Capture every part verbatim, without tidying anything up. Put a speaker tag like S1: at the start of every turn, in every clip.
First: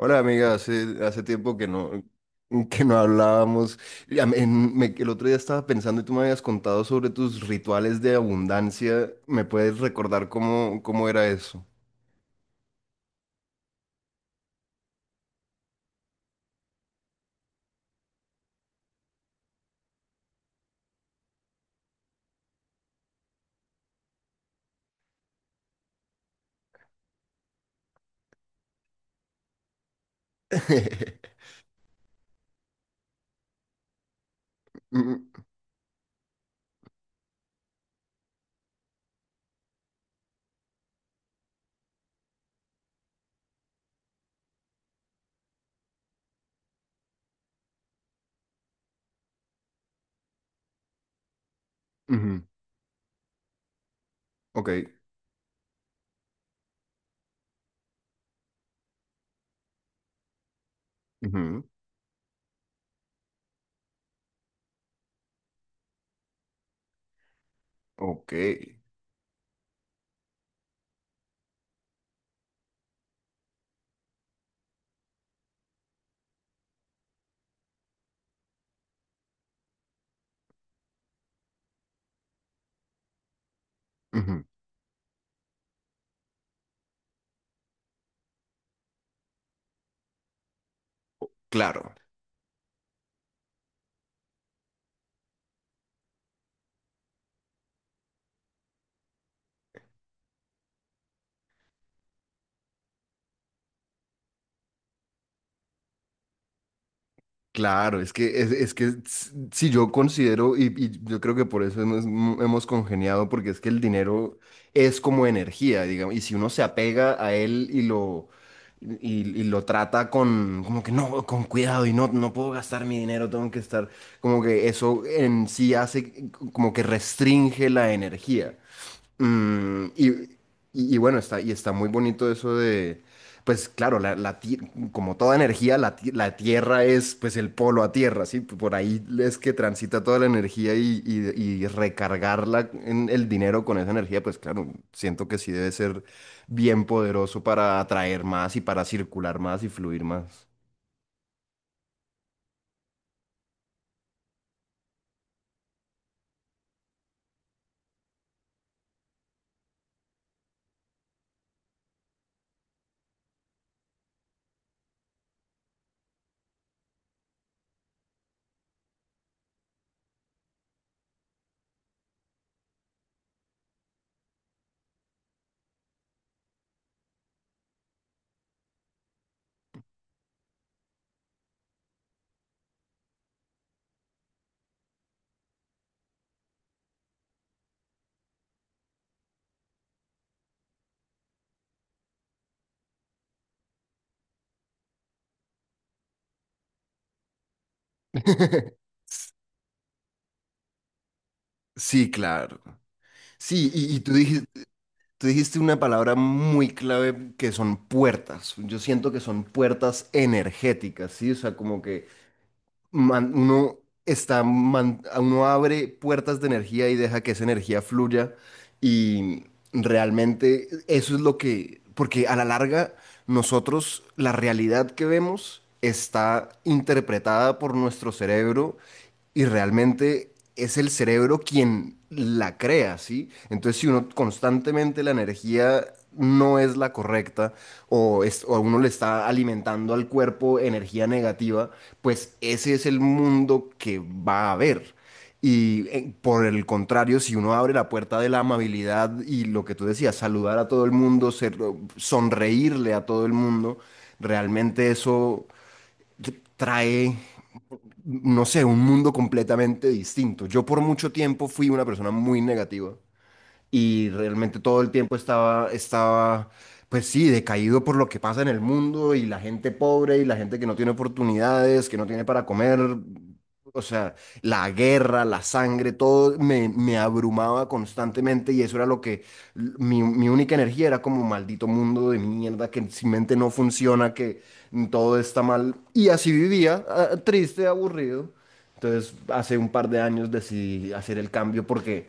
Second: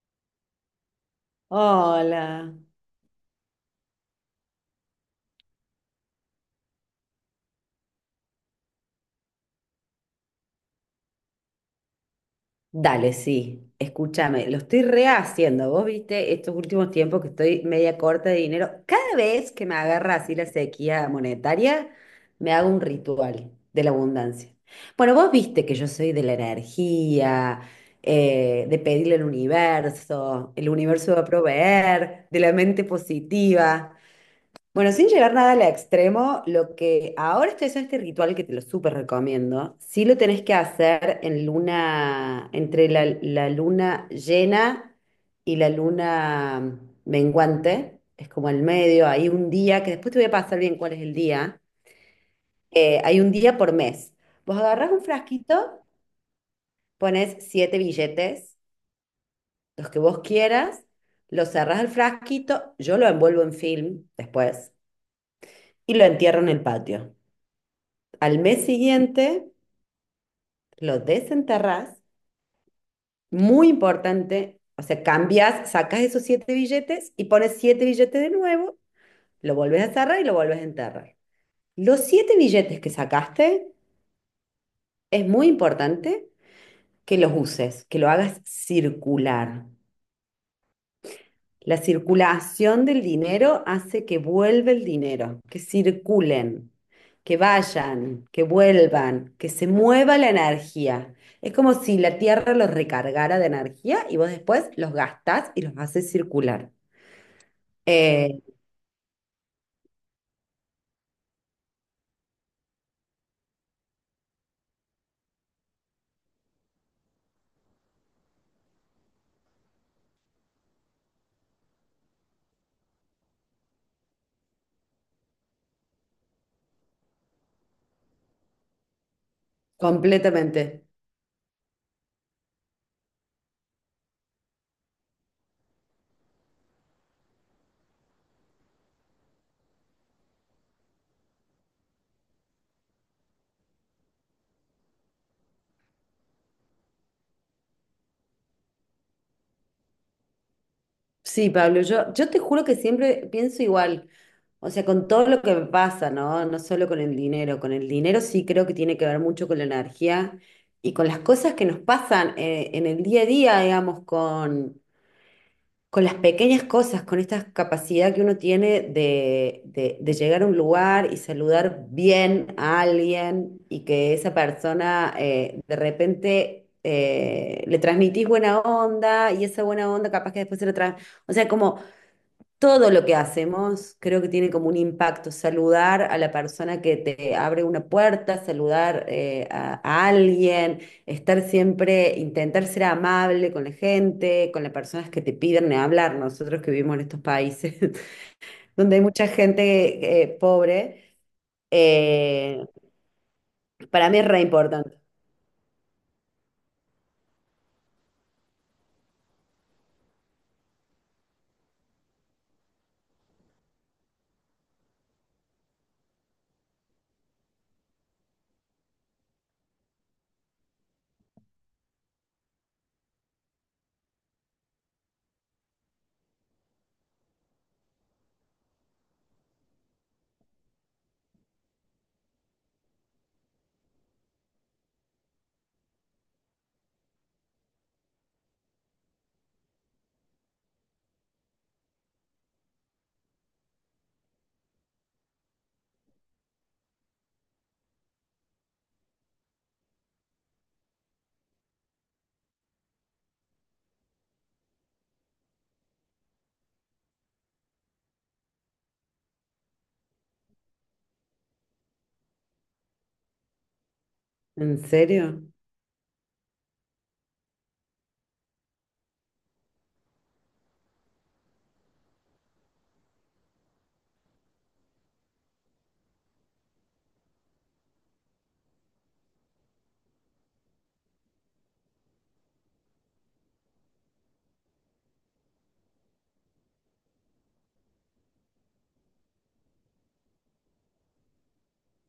S1: Hola amiga, hace, hace tiempo que no,
S2: Hola.
S1: que no hablábamos. Ya me- en- me- el otro día estaba pensando y tú me habías contado sobre tus rituales de abundancia. ¿Me puedes recordar cómo, cómo era eso?
S2: Dale, sí. Escúchame, lo estoy rehaciendo. Vos viste estos últimos tiempos que estoy media corta de dinero. Cada vez que me agarra así la sequía monetaria, me hago un ritual de la abundancia. Bueno, vos viste que yo soy de la energía, eh, de pedirle al universo, el universo va a proveer, de la mente positiva. Bueno, sin
S1: Mm,
S2: llegar nada al extremo, lo que ahora estoy haciendo este ritual que te lo súper recomiendo, sí lo tenés que hacer en luna, entre la, la luna llena y la luna menguante, es como el medio, hay un día, que después te voy a pasar bien cuál es el día,
S1: ujú.
S2: eh, hay un día por mes. Vos
S1: Ok,
S2: agarrás un frasquito, pones siete billetes, los que vos quieras, los
S1: ujú.
S2: cerrás al frasquito, yo lo envuelvo en film después y lo entierro en el patio.
S1: Ok,
S2: al mes siguiente lo desenterrás, muy importante, o sea, cambias, sacas esos siete billetes y pones siete billetes de nuevo, lo volvés a cerrar y lo volvés a enterrar. Los siete billetes que sacaste,
S1: ujú.
S2: es muy importante que los uses, que lo hagas circular. La
S1: Claro.
S2: circulación del dinero hace que vuelva el dinero, que circulen, que vayan, que vuelvan, que se mueva la energía. Es como si la Tierra los recargara de energía y vos después los gastás y los haces circular.
S1: Claro, es que,
S2: Eh,
S1: es, es que si yo considero, y, y yo creo que por eso hemos, mm, hemos congeniado, porque es que el dinero es como energía, digamos, y si uno se apega a él y lo, y, y lo trata con, como que no, con cuidado, y no, no puedo gastar mi dinero, tengo que estar, como que eso en sí hace, como que restringe la energía. Mm, y,
S2: completamente.
S1: y- y bueno, está, y está muy bonito eso de, pues claro, la, la ti- como toda energía, la, ti- la Tierra es pues el polo a Tierra, ¿sí? Por ahí es que transita toda la energía y, y, y recargarla en el dinero con esa energía, pues claro, siento que sí debe ser bien poderoso para atraer más y para circular más y fluir más.
S2: Sí, Pablo, yo, yo te juro que siempre pienso igual, o sea, con todo lo que me pasa, ¿no? No solo con el dinero, con el dinero sí creo que tiene que ver mucho con la energía y con las cosas que nos pasan eh, en el día a día, digamos, con, con, las pequeñas cosas, con esta capacidad que uno tiene de, de, de llegar a un lugar y saludar bien a alguien y que esa persona eh, de repente. Eh, le transmitís buena onda y esa buena onda capaz que después se lo trae. O sea, como todo lo que hacemos creo que tiene como un impacto. Saludar a la persona que te abre una puerta, saludar eh, a, a alguien, estar siempre, intentar ser amable con la gente, con las personas que te piden hablar. Nosotros que vivimos en estos países donde hay mucha gente eh, pobre,
S1: Sí, claro.
S2: eh,
S1: Sí, y, y
S2: para
S1: tú
S2: mí es re
S1: dijiste,
S2: importante.
S1: tú dijiste una palabra muy clave que son puertas. Yo siento que son puertas energéticas, ¿sí? O sea, como que man- uno está, man- uno abre puertas de energía y deja que esa energía fluya y realmente eso es lo que, porque a la larga nosotros, la realidad que vemos está interpretada por nuestro cerebro y realmente es el cerebro quien la crea, ¿sí? Entonces, si uno constantemente la energía no es la correcta o, es, o uno le está alimentando al cuerpo energía negativa, pues ese es el mundo que va a haber. Y eh, por el contrario, si uno abre la puerta de la amabilidad y lo que tú decías, saludar a todo el mundo, ser- sonreírle a todo el mundo, realmente eso trae, no sé, un mundo completamente distinto. Yo por mucho tiempo fui una persona muy negativa y realmente
S2: ¿En
S1: todo el tiempo
S2: serio?
S1: estaba, estaba, pues sí, decaído por lo que pasa en el mundo y la gente pobre y la gente que no tiene oportunidades, que no tiene para comer, o sea, la guerra, la sangre, todo me, me abrumaba constantemente y eso era lo que, mi, mi única energía era como maldito mundo de mierda que sin mente no funciona, que todo está mal y así vivía, ah, triste, aburrido. Entonces, hace un par de años decidí hacer el cambio porque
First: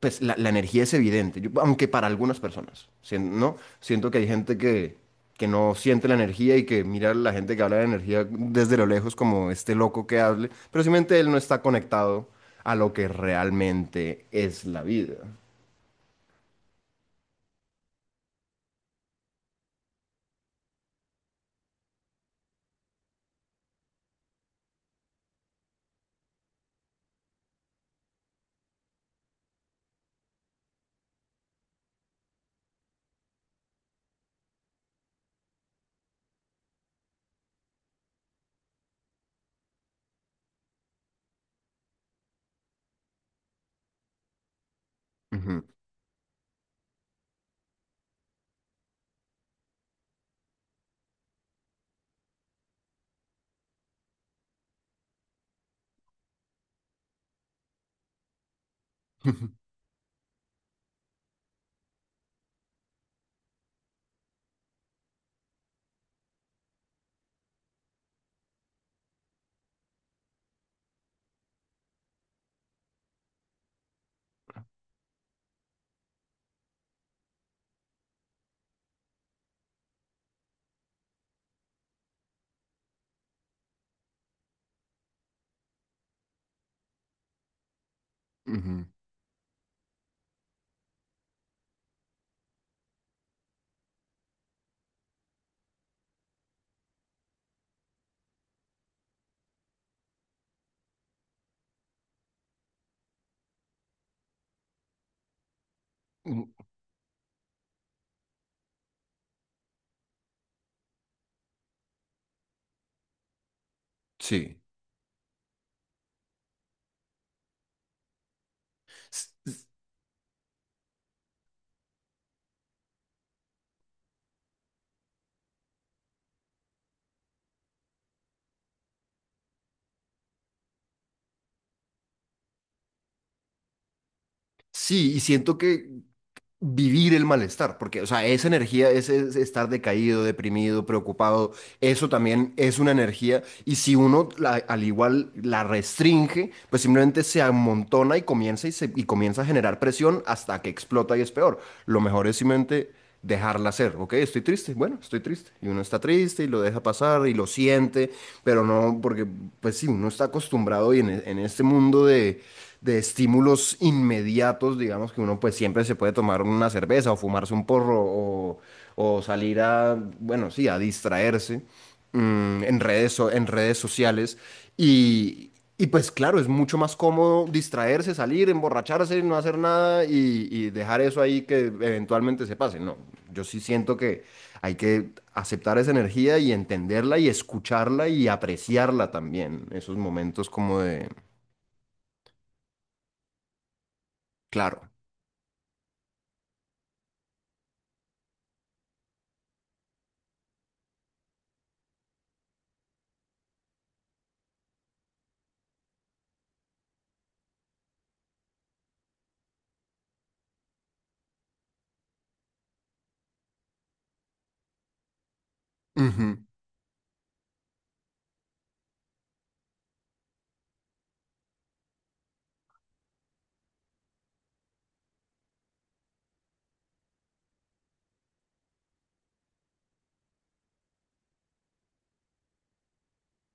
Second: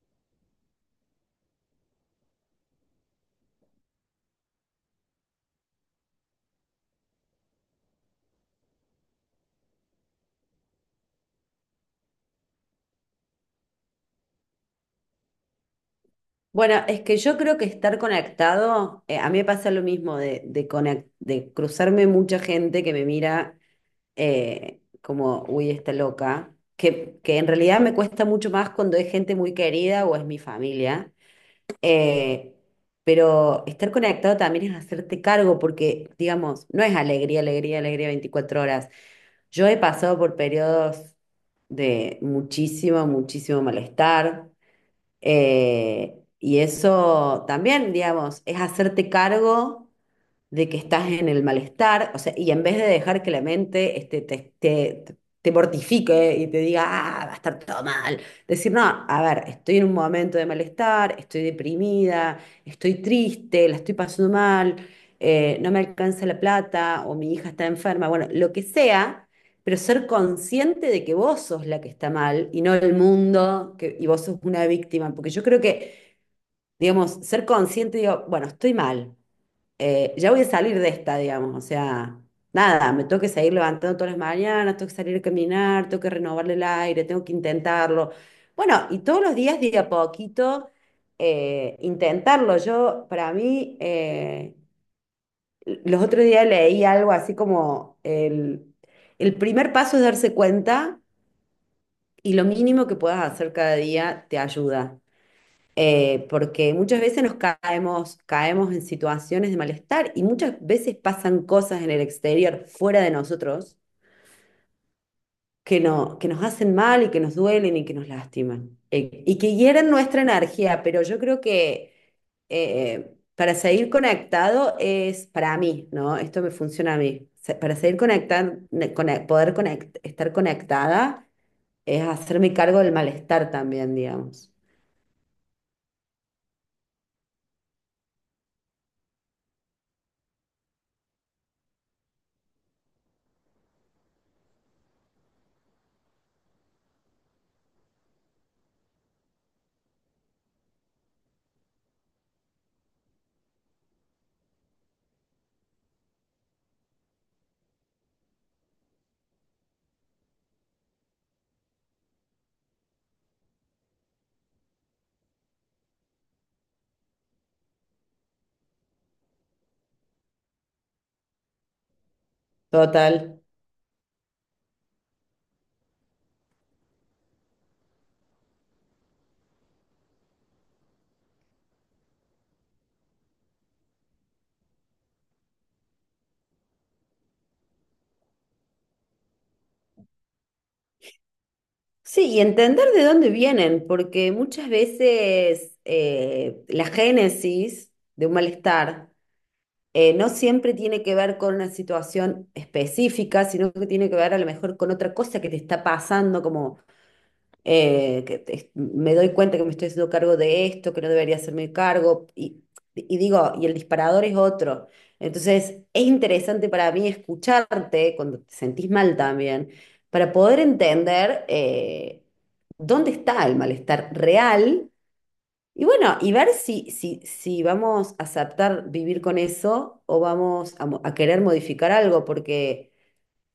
S1: pues la, la energía es evidente, yo- aunque para algunas personas, sien- ¿no? Siento que hay gente que, que no siente la energía y que mira a la gente que habla de energía desde lo lejos como este loco que hable, pero simplemente él no está conectado a lo que realmente es la vida.
S2: Bueno, es que yo creo que estar conectado, eh, a mí me pasa lo mismo de, de, conec- de cruzarme mucha gente que me mira eh, como, uy, está loca, que, que en realidad me cuesta mucho más cuando es gente muy querida o es mi familia, eh, pero estar conectado también es hacerte cargo porque, digamos, no es alegría, alegría, alegría veinticuatro horas. Yo he pasado por periodos de muchísimo, muchísimo malestar,
S1: Ujú,
S2: eh, y eso también, digamos, es hacerte cargo de que estás en el malestar, o sea, y en vez de dejar que la mente este, te, te, te mortifique y te diga, ah, va a estar todo mal, decir, no, a ver, estoy en un momento de malestar, estoy deprimida, estoy triste, la estoy pasando mal, eh, no me alcanza la plata o mi hija está enferma, bueno, lo que sea, pero ser consciente de que vos sos la que está mal y no el mundo que, y vos sos una víctima, porque yo creo que, digamos, ser consciente, digo, bueno, estoy mal, eh, ya voy a salir de esta, digamos, o sea, nada, me tengo que seguir levantando todas las mañanas, tengo que salir a caminar, tengo que renovarle el aire, tengo que intentarlo.
S1: ujú.
S2: Bueno, y todos los días, de a poquito, eh, intentarlo. Yo, para mí, eh, los otros días leí algo así como el, el, primer paso es darse cuenta y lo mínimo que puedas hacer cada día te ayuda, eh,
S1: Mm.
S2: porque muchas veces nos caemos, caemos en situaciones de malestar y muchas veces pasan cosas en el exterior, fuera de nosotros,
S1: Sí.
S2: que, no, que nos hacen mal y que nos duelen y que nos lastiman, eh,
S1: S-
S2: y que
S1: s-
S2: hieren nuestra energía. Pero yo creo que eh, para seguir conectado es para mí, ¿no? Esto me funciona a mí. Se- Para seguir conectando, poder conect- estar conectada es hacerme cargo del malestar también, digamos.
S1: Sí, y siento que vivir el malestar, porque, o sea, esa energía, ese ese estar decaído, deprimido, preocupado, eso también es una energía, y si uno la- al igual la restringe, pues simplemente se amontona y comienza y, se, y comienza a generar presión hasta que explota y es peor. Lo mejor es simplemente dejarla ser. Ok, estoy triste, bueno, estoy triste, y uno está triste y lo deja pasar y lo siente, pero no, porque pues sí, uno está acostumbrado y en, e- en este mundo de, de estímulos inmediatos, digamos que uno pues siempre se puede tomar una cerveza o fumarse un porro o, o salir a, bueno, sí, a distraerse, mm, en redes, so-
S2: Total.
S1: en redes sociales. Y, y pues claro, es mucho más cómodo distraerse, salir, emborracharse, no hacer nada y, y dejar eso ahí que eventualmente se pase. No, yo sí siento que hay que aceptar esa energía y entenderla y escucharla y apreciarla también. Esos momentos como de,
S2: Sí, y entender de dónde vienen, porque muchas
S1: claro.
S2: veces eh, la génesis de un malestar eh, no siempre tiene que ver con una situación específica, sino que tiene que ver a lo mejor con otra cosa que te está pasando, como eh, que te- me doy cuenta que me estoy haciendo cargo de esto, que no debería hacerme cargo, y, y digo, y el disparador es otro. Entonces, es
S1: Ujú.
S2: interesante para mí escucharte cuando te sentís mal también, para poder entender eh, dónde está el malestar real y bueno, y ver si, si, si, vamos a aceptar vivir con eso o vamos a, mo- a querer modificar algo, porque.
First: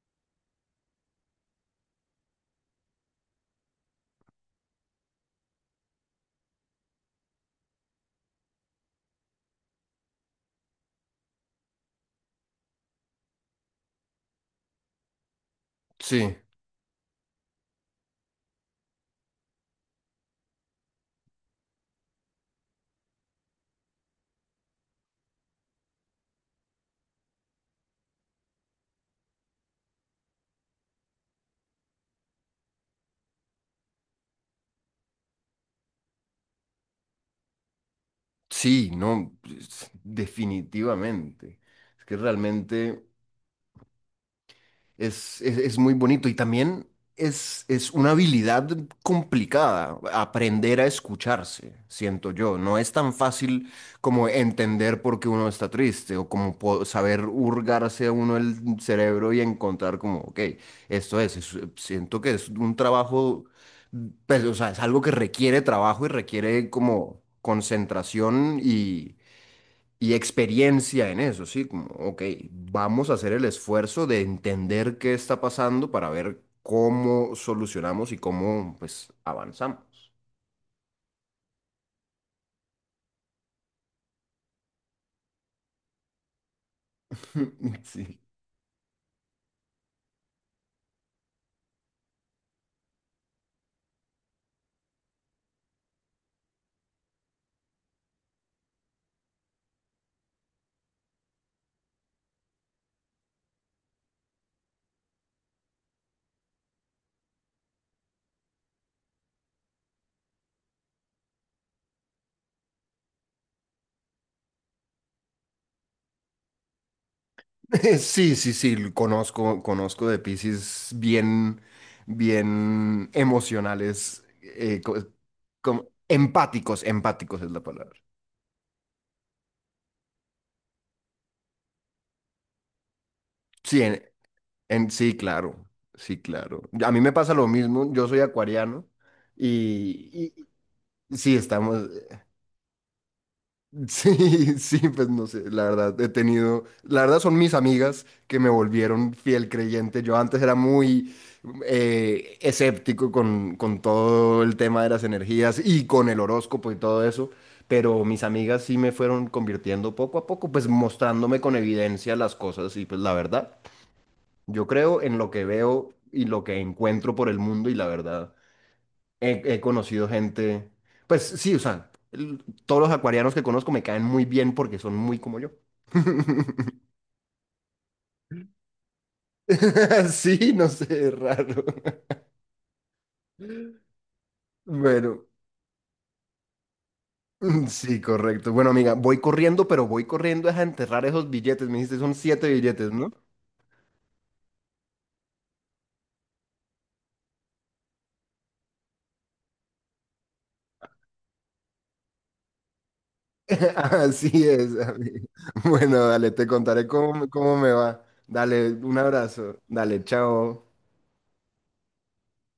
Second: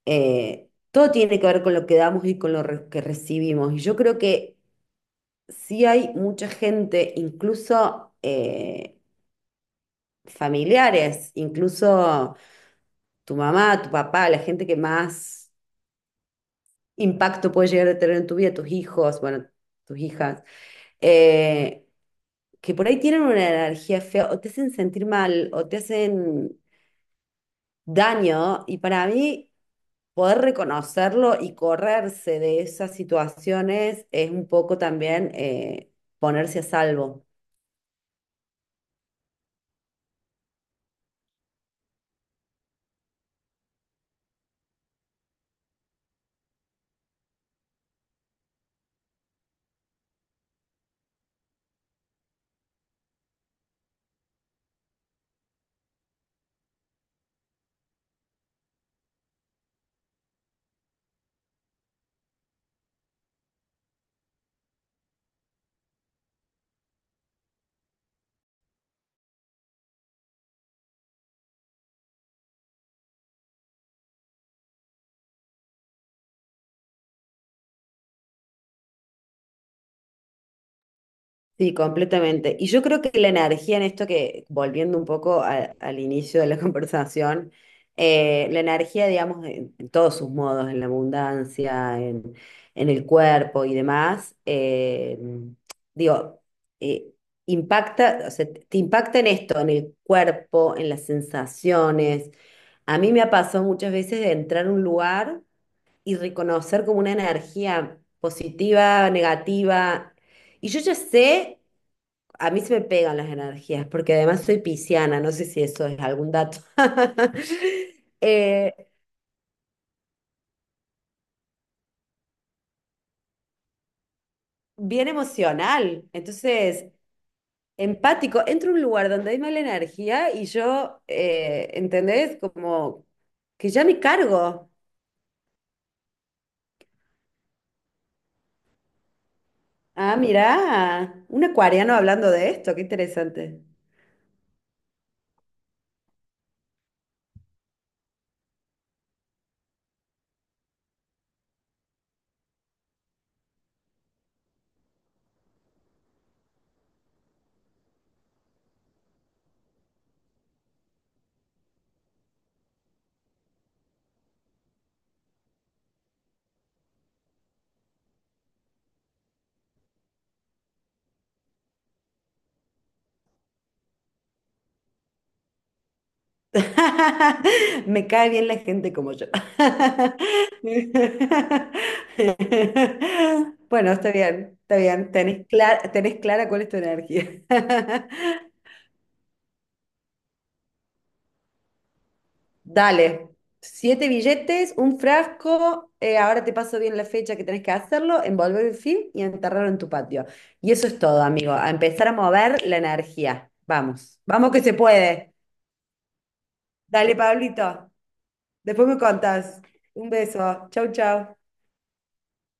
S2: Eh, todo tiene que ver con lo que damos y con lo re- que recibimos. Y yo creo que sí hay mucha gente, incluso eh, familiares, incluso tu mamá, tu papá, la gente que más
S1: Sí,
S2: impacto puede llegar a tener en tu vida, tus hijos, bueno, tus hijas, eh, que por ahí tienen una energía fea o te hacen sentir mal o te hacen daño y para mí poder reconocerlo y correrse de esas situaciones es un poco también, eh, ponerse a salvo.
S1: sí, no, es- definitivamente. Es que realmente... Es, es, es muy bonito y también es, es una habilidad complicada, aprender a escucharse, siento yo. No es tan fácil como entender por qué uno está triste o como po- saber hurgarse a uno el cerebro y encontrar como, ok, esto es, es- siento que es un trabajo, pues, o sea, es algo que requiere trabajo y requiere como concentración y y experiencia en eso, ¿sí? Como, ok, vamos a hacer el esfuerzo de entender qué está pasando para ver cómo solucionamos y cómo, pues, avanzamos.
S2: Sí, completamente. Y yo creo que la energía en esto que, volviendo un poco a- al inicio de la conversación,
S1: Sí.
S2: eh, la energía, digamos, en, en todos sus modos, en la abundancia, en, en el cuerpo y demás, eh, digo, eh, impacta, o sea, te impacta en esto, en el cuerpo, en las sensaciones. A mí me ha pasado muchas veces de entrar a un lugar y reconocer como una energía positiva, negativa. Y yo ya sé, a mí se me pegan las energías, porque además soy pisciana, no sé si eso es algún dato.
S1: Sí, sí,
S2: Eh,
S1: sí, lo conozco, conozco de Piscis bien, bien emocionales, eh, co-
S2: bien
S1: como,
S2: emocional, entonces
S1: empáticos, empáticos es la palabra.
S2: empático. Entro a un lugar donde hay mala energía y yo, eh, ¿entendés? Como que ya
S1: Sí,
S2: me
S1: en,
S2: cargo.
S1: en- sí, claro, sí, claro. A mí me pasa lo mismo, yo soy acuariano
S2: Ah,
S1: y, y-
S2: mirá,
S1: sí,
S2: un
S1: estamos.
S2: acuariano hablando de esto, qué interesante.
S1: Sí, sí, pues no sé, la verdad, he tenido, la verdad son mis amigas que me volvieron fiel creyente. Yo antes era muy eh, escéptico con, con todo el tema de las energías y con el horóscopo y todo eso, pero mis amigas sí me fueron convirtiendo poco a poco, pues mostrándome con evidencia las cosas y pues la verdad, yo creo en lo que veo y lo que encuentro por el mundo y la verdad. He, he conocido gente, pues sí, o sea, el- todos los acuarianos que conozco me caen muy bien porque son muy como yo.
S2: Me cae bien la gente como yo.
S1: Sí, no sé, es raro.
S2: Bueno, está bien, está bien.
S1: Bueno,
S2: Tenés clara, tenés clara cuál es tu energía.
S1: mm, sí, correcto. Bueno, amiga, voy corriendo, pero voy corriendo es a enterrar esos billetes. Me dijiste, son siete billetes, ¿no?
S2: Dale. Siete billetes, un frasco. eh, ahora te paso bien la fecha que tenés que hacerlo, envolver el film y enterrarlo en tu patio. Y eso es todo, amigo. A empezar a mover la energía. Vamos,
S1: Así
S2: vamos que se
S1: es, amiga.
S2: puede.
S1: Bueno, dale, te contaré
S2: Dale,
S1: cómo, cómo me
S2: Pablito.
S1: va. Dale,
S2: Después me
S1: un
S2: contás.
S1: abrazo. Dale,
S2: Un beso.
S1: chao.
S2: Chau, chau.